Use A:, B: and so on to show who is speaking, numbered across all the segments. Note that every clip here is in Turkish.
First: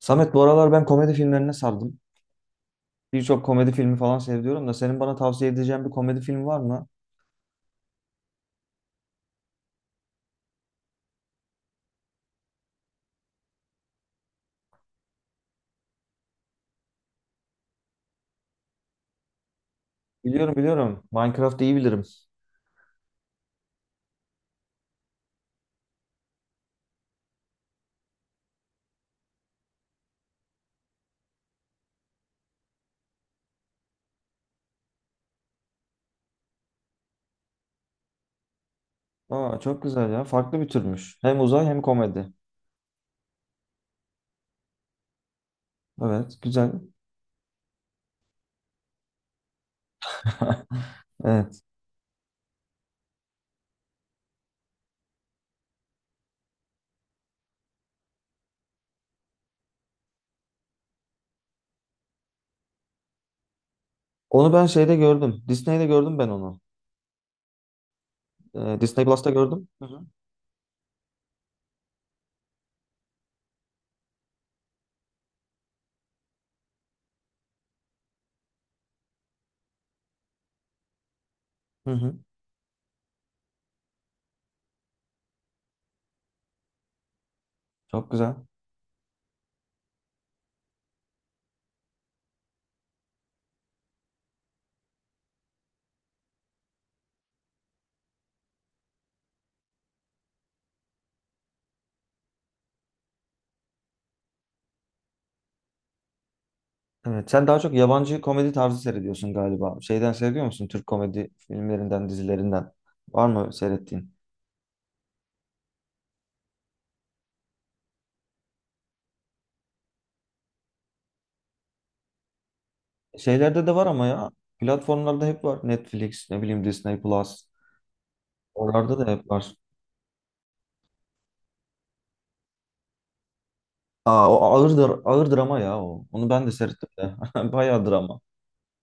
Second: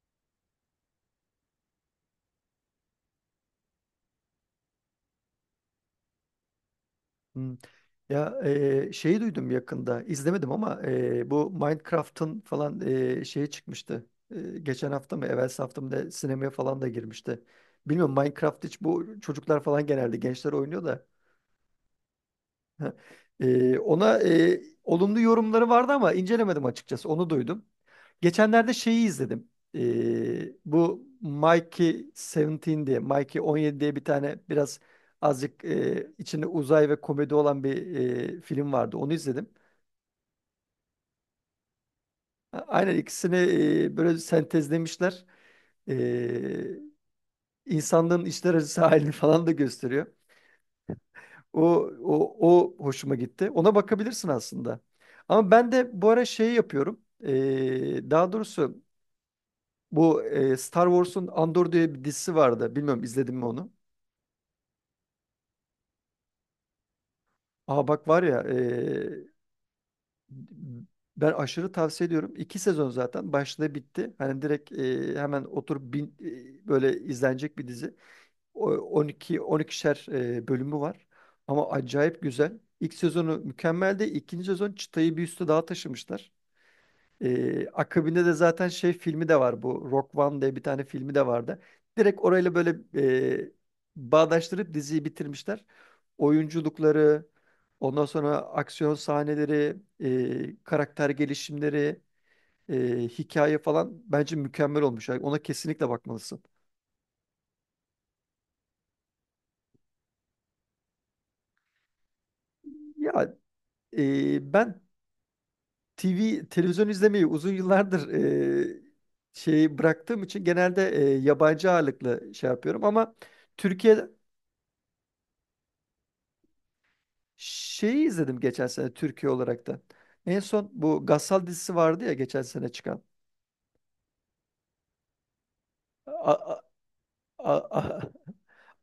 A: Samet bu aralar ben komedi filmlerine sardım. Birçok komedi filmi falan seviyorum da senin bana tavsiye edeceğin bir komedi film var mı?
B: Hmm. Ya, şeyi duydum yakında izlemedim ama bu Minecraft'ın falan şeyi çıkmıştı. Geçen hafta mı evvelsi hafta mı da sinemaya falan da girmişti. Bilmiyorum, Minecraft hiç, bu çocuklar falan genelde gençler
A: Biliyorum
B: oynuyor
A: biliyorum.
B: da.
A: Minecraft'ı iyi bilirim.
B: Ha, ona olumlu yorumları vardı ama incelemedim açıkçası. Onu duydum. Geçenlerde şeyi izledim. E, Bu Mikey 17 diye, Mikey 17 diye bir tane biraz azıcık içinde uzay ve komedi olan bir film vardı. Onu izledim.
A: Aa, çok güzel ya. Farklı bir türmüş. Hem uzay hem komedi.
B: Aynen ikisini böyle sentezlemişler. E,
A: Evet, güzel.
B: insanlığın içler acısı halini falan da gösteriyor.
A: Evet.
B: O, o hoşuma gitti. Ona bakabilirsin aslında. Ama ben de bu ara şey yapıyorum. Daha doğrusu bu Star Wars'un Andor diye bir dizisi vardı. Bilmiyorum izledim mi onu?
A: Onu ben şeyde gördüm. Disney'de gördüm ben onu.
B: Aa, bak var ya,
A: Disney Plus'ta gördüm. Hı hı.
B: ben aşırı tavsiye ediyorum. İki sezon zaten başladı bitti. Hani direkt hemen oturup, böyle izlenecek bir dizi. 12 12'şer bölümü var. Ama
A: Hı hı.
B: acayip güzel. İlk sezonu mükemmeldi. İkinci sezon çıtayı bir üstü daha taşımışlar.
A: Çok
B: Akabinde de
A: güzel.
B: zaten şey filmi de var, bu Rock One diye bir tane filmi de vardı. Direkt orayla böyle e, bağdaştırıp diziyi bitirmişler. Oyunculukları, ondan sonra aksiyon sahneleri, karakter gelişimleri, hikaye falan bence mükemmel olmuş. Yani ona kesinlikle bakmalısın.
A: Evet. Sen daha çok yabancı komedi tarzı seyrediyorsun galiba. Şeyden seviyor musun? Türk komedi filmlerinden, dizilerinden. Var
B: Ya,
A: mı seyrettiğin?
B: ben TV televizyon izlemeyi uzun yıllardır e, şey bıraktığım için genelde yabancı ağırlıklı şey yapıyorum ama
A: Şeylerde de var ama
B: Türkiye
A: ya. Platformlarda hep var. Netflix, ne bileyim Disney Plus.
B: şeyi izledim geçen sene,
A: Oralarda da
B: Türkiye
A: hep var.
B: olarak da. En son bu Gassal dizisi vardı ya, geçen sene çıkan.
A: Aa, o ağırdır, ağır drama ya o. Onu
B: A-
A: ben de
B: a-
A: seyrettim de.
B: a-
A: Bayağı
B: a-
A: drama.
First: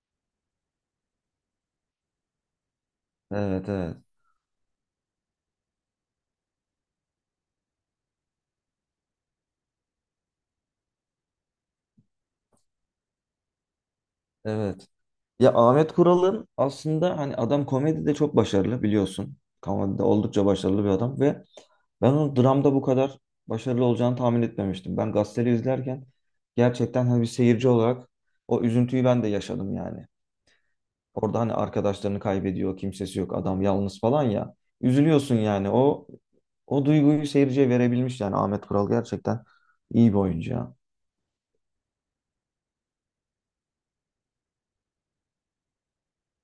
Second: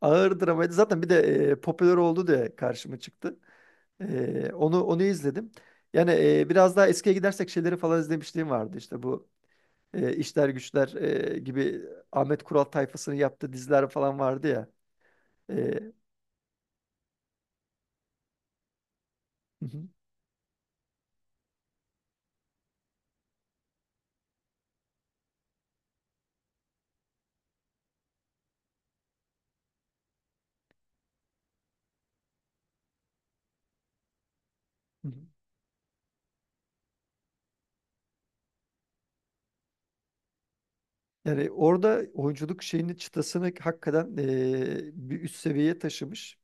B: ağır dramaydı. Zaten bir de popüler oldu diye karşıma çıktı.
A: Evet, evet.
B: Onu izledim. Yani, biraz daha eskiye gidersek şeyleri falan izlemişliğim vardı. İşte bu İşler Güçler gibi Ahmet Kural tayfasının yaptığı diziler falan vardı ya.
A: Evet. Ya
B: E,
A: Ahmet Kural'ın aslında hani adam komedide çok başarılı biliyorsun.
B: hı hı,
A: Komedide oldukça başarılı bir adam ve ben onun dramda bu kadar başarılı olacağını tahmin etmemiştim. Ben gazeteli izlerken gerçekten hani bir seyirci olarak o üzüntüyü ben de yaşadım yani. Orada hani arkadaşlarını kaybediyor, kimsesi yok, adam yalnız falan ya.
B: hı hı.
A: Üzülüyorsun yani. O duyguyu seyirciye verebilmiş yani Ahmet Kural gerçekten iyi bir oyuncu ya.
B: Yani orada oyunculuk şeyini, çıtasını hakikaten bir üst seviyeye taşımış.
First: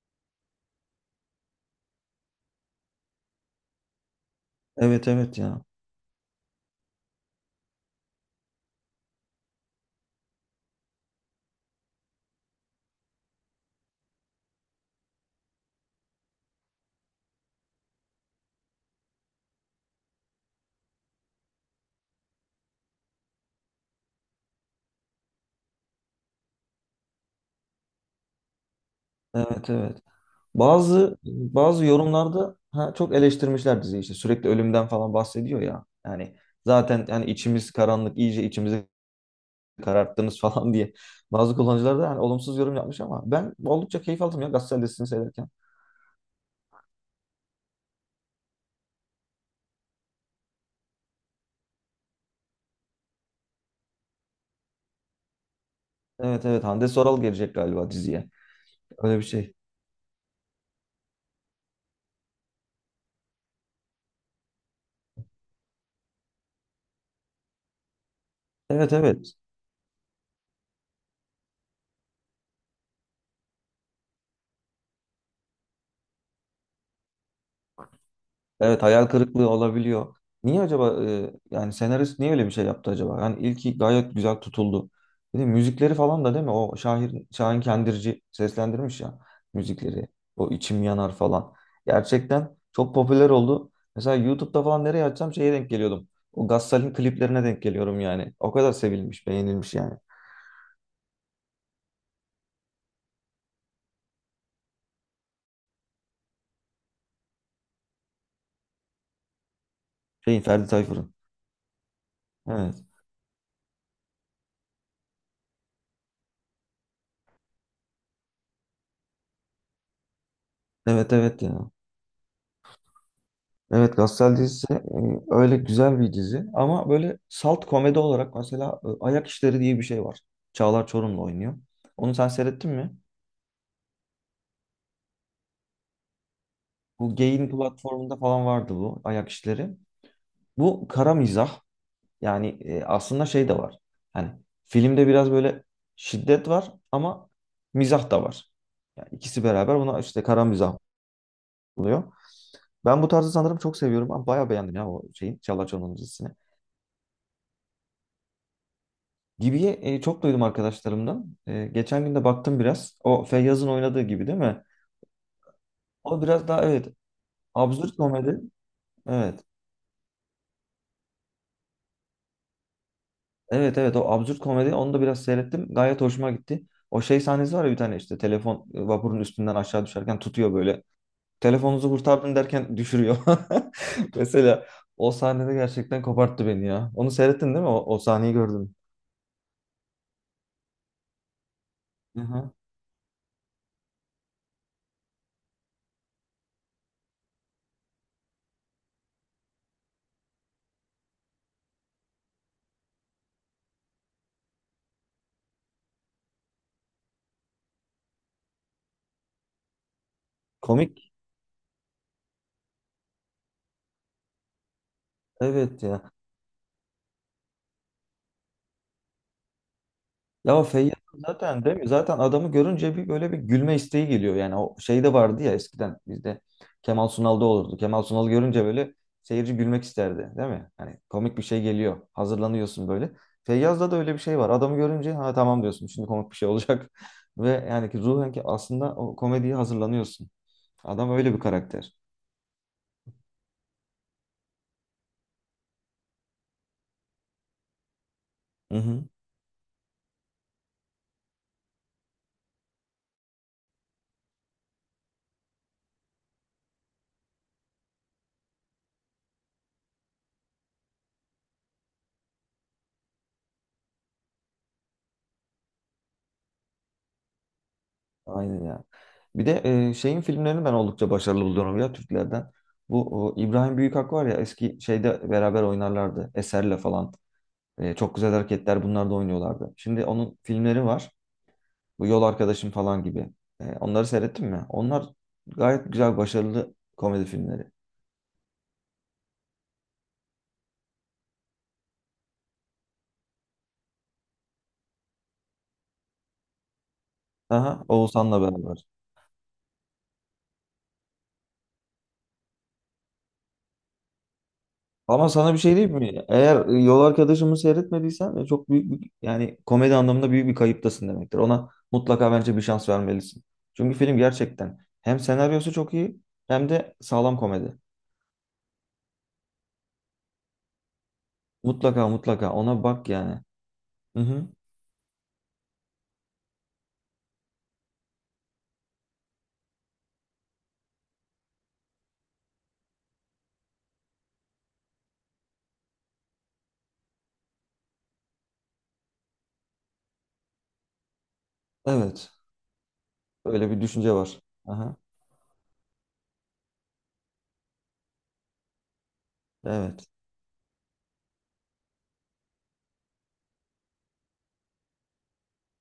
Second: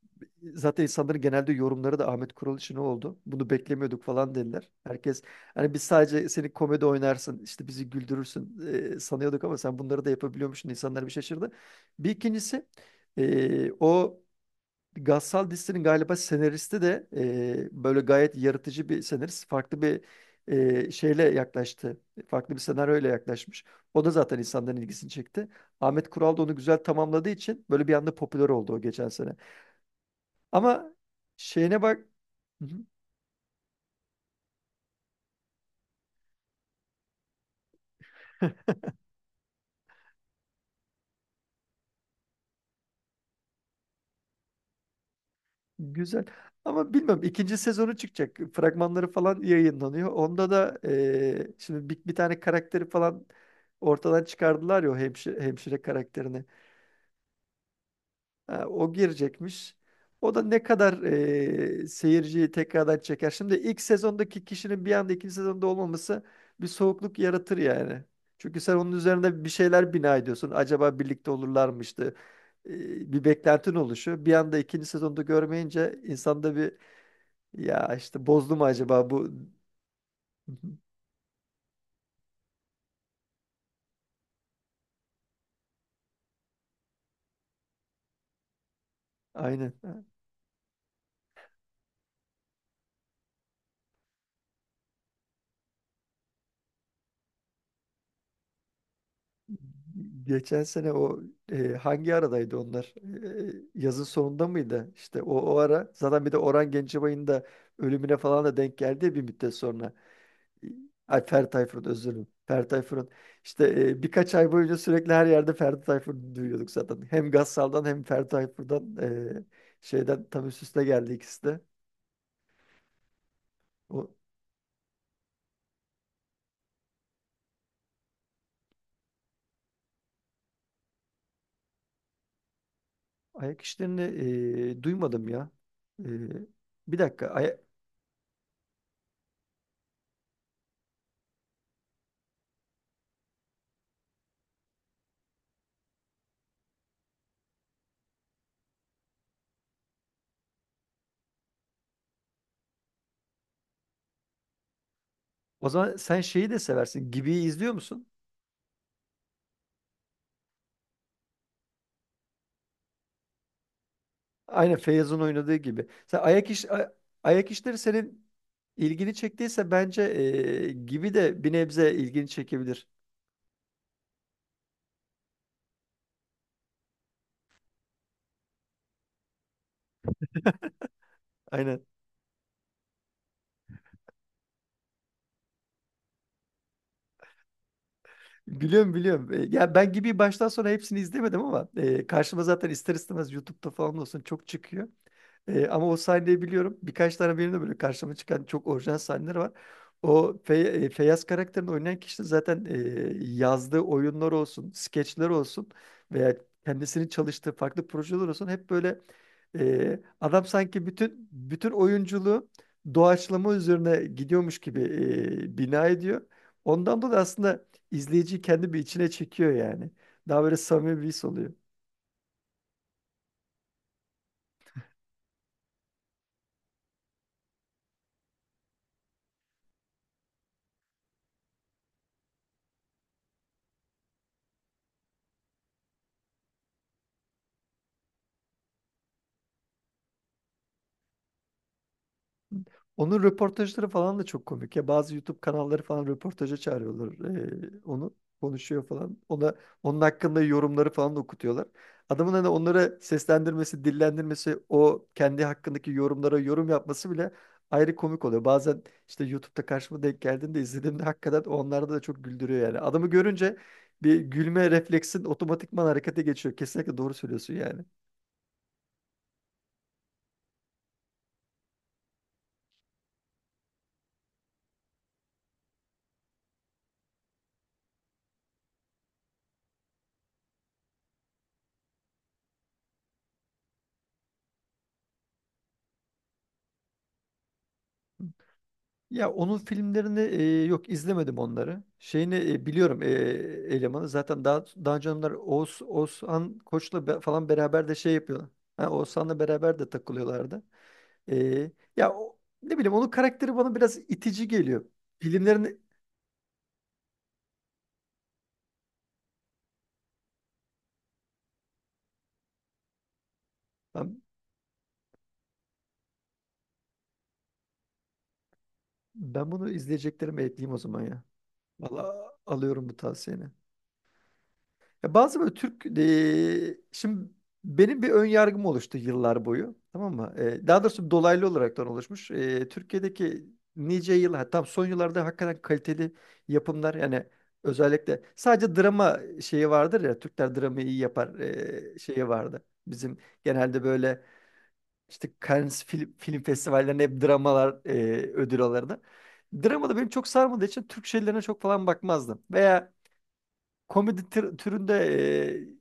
B: Zaten insanların genelde yorumları da Ahmet Kural için oldu. Bunu beklemiyorduk falan dediler.
A: Evet
B: Herkes
A: evet ya.
B: hani, biz sadece seni komedi oynarsın, işte bizi güldürürsün sanıyorduk ama sen bunları da yapabiliyormuşsun. İnsanlar bir şaşırdı. Bir ikincisi, o Gassal dizisinin galiba senaristi de böyle gayet yaratıcı bir senarist. Farklı bir şeyle yaklaştı. Farklı bir senaryoyla yaklaşmış. O da zaten insanların ilgisini çekti. Ahmet Kural da onu güzel tamamladığı için böyle bir anda popüler oldu o, geçen sene.
A: Evet evet.
B: Ama
A: Bazı
B: şeyine
A: bazı
B: bak...
A: yorumlarda
B: Hı
A: ha, çok eleştirmişler diziyi işte sürekli ölümden falan bahsediyor ya. Yani zaten yani içimiz karanlık iyice
B: hı.
A: içimizi kararttınız falan diye. Bazı kullanıcılar da hani olumsuz yorum yapmış ama ben oldukça keyif aldım ya Gazeteli listesini seyrederken.
B: Güzel. Ama bilmiyorum, ikinci sezonu çıkacak. Fragmanları falan yayınlanıyor. Onda da şimdi bir tane karakteri falan ortadan çıkardılar ya, o hemşire karakterini.
A: Evet evet Hande Soral gelecek galiba diziye.
B: Ha, o
A: Öyle bir şey.
B: girecekmiş. O da ne kadar seyirciyi tekrardan çeker. Şimdi ilk sezondaki kişinin bir anda ikinci sezonda olmaması bir soğukluk yaratır yani. Çünkü sen onun
A: Evet evet.
B: üzerine bir şeyler bina ediyorsun. Acaba birlikte olurlarmıştı. Bir beklentin oluşuyor. Bir anda ikinci sezonda görmeyince insanda bir, ya işte bozdu mu
A: Evet hayal
B: acaba bu?
A: kırıklığı olabiliyor. Niye acaba yani senarist niye öyle bir şey yaptı acaba? Yani ilki gayet güzel tutuldu. Bir de müzikleri falan da değil mi? O Şahin, Şahin Kendirci seslendirmiş ya
B: Aynen.
A: müzikleri. O içim yanar falan. Gerçekten çok popüler oldu. Mesela YouTube'da falan nereye açsam şeye denk geliyordum. O Gassal'in kliplerine denk geliyorum yani. O kadar sevilmiş, beğenilmiş yani.
B: Geçen sene o, hangi aradaydı onlar? Yazın sonunda mıydı? İşte o ara zaten bir de Orhan Gencebay'ın da ölümüne falan da denk geldi bir müddet sonra.
A: Şeyin
B: E,
A: Ferdi Tayfur'un.
B: Ay, Ferdi Tayfur'un, özür dilerim. Ferdi
A: Evet.
B: Tayfur'un işte birkaç ay boyunca sürekli her yerde Ferdi Tayfur'u duyuyorduk zaten. Hem Gassal'dan hem Ferdi Tayfur'dan e, şeyden tam üst üste geldi
A: Evet evet
B: ikisi de.
A: ya. Evet
B: O
A: Gassel dizisi öyle güzel bir dizi ama böyle salt komedi olarak mesela Ayak İşleri diye bir şey var. Çağlar Çorumlu oynuyor. Onu sen seyrettin mi?
B: ayak işlerini duymadım ya. E, Bir
A: Bu
B: dakika.
A: Gain platformunda falan vardı bu Ayak İşleri. Bu kara mizah yani aslında şey de var. Hani filmde biraz böyle şiddet var ama mizah da var. Yani ikisi beraber buna işte kara mizah oluyor. Ben bu tarzı sanırım çok seviyorum ama bayağı beğendim ya o şeyin Çağlar
B: O zaman
A: Çorumlu'nun
B: sen
A: dizisini.
B: şeyi de seversin. Gibi'yi izliyor musun?
A: Gibi'yi çok duydum arkadaşlarımdan. E, geçen gün de baktım biraz. O Feyyaz'ın oynadığı gibi değil mi?
B: Aynen, Feyyaz'ın oynadığı gibi. Sen
A: O biraz daha evet
B: ayak işleri
A: absürt
B: senin
A: komedi.
B: ilgini
A: Evet.
B: çektiyse bence gibi de bir nebze ilgini çekebilir.
A: Evet evet o absürt komedi onu da biraz seyrettim. Gayet hoşuma gitti. O şey sahnesi var ya bir tane işte telefon vapurun üstünden aşağı düşerken tutuyor böyle.
B: Aynen.
A: Telefonunuzu kurtardım derken düşürüyor. Mesela o sahnede gerçekten koparttı beni ya. Onu seyrettin değil mi? O, o sahneyi gördüm.
B: Biliyorum, biliyorum. Ya, ben gibi baştan sona hepsini izlemedim ama
A: Hı
B: karşıma
A: hı.
B: zaten, ister istemez, YouTube'da falan olsun çok çıkıyor. Ama o sahneyi biliyorum. Birkaç tane benim de böyle karşıma çıkan çok orijinal sahneler var. O Feyyaz karakterini oynayan kişi de zaten, yazdığı oyunlar olsun, skeçler olsun, veya kendisinin çalıştığı farklı projeler olsun, hep böyle adam sanki
A: Komik.
B: bütün bütün oyunculuğu doğaçlama üzerine gidiyormuş gibi
A: Evet
B: bina
A: ya.
B: ediyor. Ondan dolayı aslında izleyiciyi kendi bir içine çekiyor yani. Daha böyle
A: Ya Feyyaz
B: samimi bir his oluyor.
A: zaten değil mi? Zaten adamı görünce bir böyle bir gülme isteği geliyor. Yani o şey de vardı ya eskiden bizde Kemal Sunal'da olurdu. Kemal Sunal görünce böyle seyirci gülmek isterdi değil mi? Hani komik bir şey geliyor. Hazırlanıyorsun böyle. Feyyaz'da da öyle bir şey var. Adamı görünce ha tamam diyorsun. Şimdi komik bir şey olacak. Ve yani ki ruhen ki aslında o komediye hazırlanıyorsun. Adam öyle bir karakter.
B: Onun röportajları falan da çok komik ya. Bazı YouTube kanalları falan röportaja çağırıyorlar onu.
A: Hı
B: Konuşuyor
A: hı.
B: falan. Onun hakkında yorumları falan da okutuyorlar. Adamın hani onlara seslendirmesi, dillendirmesi, o kendi hakkındaki yorumlara yorum yapması bile ayrı komik oluyor. Bazen işte YouTube'da karşıma denk geldiğinde, izlediğimde hakikaten, onlarda da çok güldürüyor yani. Adamı görünce bir gülme refleksin otomatikman harekete geçiyor. Kesinlikle doğru söylüyorsun yani.
A: Aynen ya. Bir de şeyin filmlerini ben oldukça başarılı buluyorum ya Türklerden. Bu o, İbrahim Büyükak var ya eski şeyde beraber oynarlardı. Eser'le falan. E, çok güzel hareketler bunlar da oynuyorlardı. Şimdi onun filmleri var. Bu Yol Arkadaşım falan gibi. E, onları seyrettin mi? Onlar gayet güzel başarılı komedi filmleri.
B: Ya, onun filmlerini, yok, izlemedim onları. Şeyini, biliyorum, elemanı. Zaten daha önce onlar Oğuzhan Koç'la falan
A: Aha,
B: beraber de şey
A: Oğuzhan'la
B: yapıyorlar.
A: beraber.
B: Ha, Oğuzhan'la beraber de takılıyorlardı. E, Ya o, ne bileyim, onun karakteri bana biraz itici geliyor.
A: Ama sana bir şey
B: Filmlerini
A: diyeyim mi? Eğer Yol Arkadaşımı seyretmediysen çok büyük bir, yani komedi anlamında büyük bir kayıptasın demektir. Ona mutlaka bence bir şans vermelisin. Çünkü film
B: ben,
A: gerçekten hem senaryosu çok iyi hem de sağlam komedi.
B: ben bunu izleyeceklerime ekleyeyim o zaman ya.
A: Mutlaka
B: Vallahi
A: mutlaka ona
B: alıyorum bu
A: bak yani.
B: tavsiyeni.
A: Hı hı.
B: Ya, bazı böyle Türk, şimdi benim bir ön yargım oluştu yıllar boyu. Tamam mı? Daha doğrusu dolaylı olaraktan oluşmuş. Türkiye'deki nice yıl, ha, tam son yıllarda hakikaten kaliteli yapımlar, yani özellikle sadece drama şeyi vardır ya, Türkler dramayı iyi yapar, şeyi
A: Evet.
B: vardı. Bizim
A: Öyle bir
B: genelde
A: düşünce
B: böyle
A: var. Aha.
B: işte Cannes film festivallerinde hep dramalar ödül alırdı. Drama da benim
A: Evet.
B: çok sarmadığı için Türk şeylerine çok falan bakmazdım. Veya komedi türünde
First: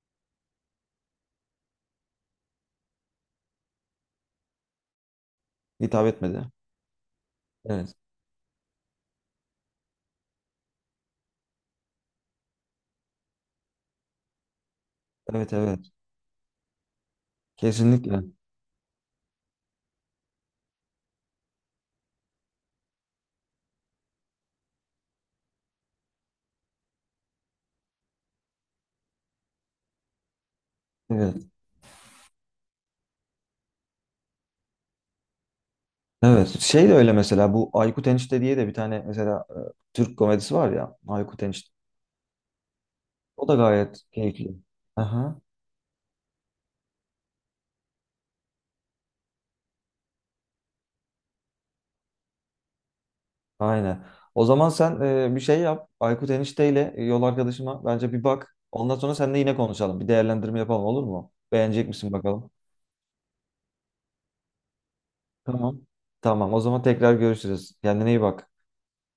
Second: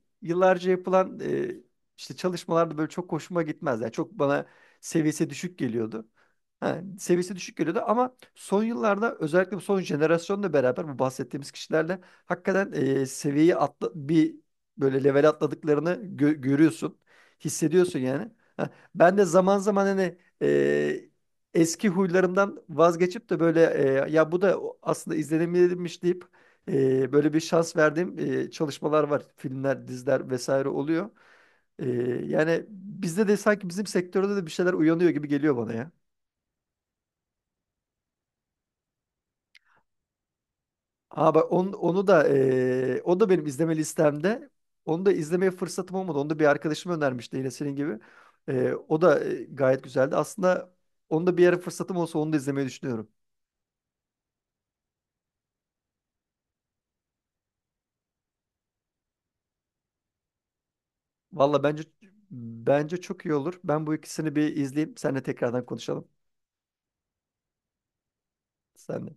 B: yıllarca yapılan işte çalışmalarda böyle çok hoşuma gitmez. Yani çok bana seviyesi düşük
A: Hitap
B: geliyordu.
A: etmedi.
B: Ha, seviyesi düşük geliyordu
A: Evet.
B: ama son yıllarda, özellikle bu son jenerasyonla beraber, bu bahsettiğimiz kişilerle hakikaten bir böyle level
A: Evet
B: atladıklarını
A: evet.
B: görüyorsun. Hissediyorsun
A: Kesinlikle.
B: yani. Ha, ben de zaman zaman hani, eski huylarımdan vazgeçip de böyle, ya bu da aslında izlenilmiş deyip, böyle bir şans verdiğim çalışmalar var. Filmler, diziler vesaire oluyor.
A: Evet.
B: Ee, Yani bizde de, sanki bizim sektörde de bir şeyler uyanıyor gibi geliyor bana ya.
A: Evet. Şey de öyle mesela bu Aykut Enişte diye de bir tane mesela Türk komedisi var ya
B: Aa,
A: Aykut
B: bak,
A: Enişte.
B: onu da o da benim
A: O da
B: izleme
A: gayet
B: listemde.
A: keyifli.
B: Onu da
A: Aha,
B: izlemeye fırsatım olmadı. Onu da bir arkadaşım önermişti, yine senin gibi. O da gayet güzeldi. Aslında onu da bir ara fırsatım olsa onu da izlemeyi düşünüyorum.
A: aynen. O zaman sen bir şey yap. Aykut enişteyle yol arkadaşıma bence bir bak. Ondan sonra seninle yine konuşalım. Bir değerlendirme yapalım olur mu?
B: Valla bence
A: Beğenecek misin bakalım?
B: bence çok iyi olur. Ben bu ikisini bir izleyeyim. Seninle tekrardan
A: Tamam.
B: konuşalım.
A: Tamam. O zaman tekrar görüşürüz. Kendine iyi bak.
B: Senle.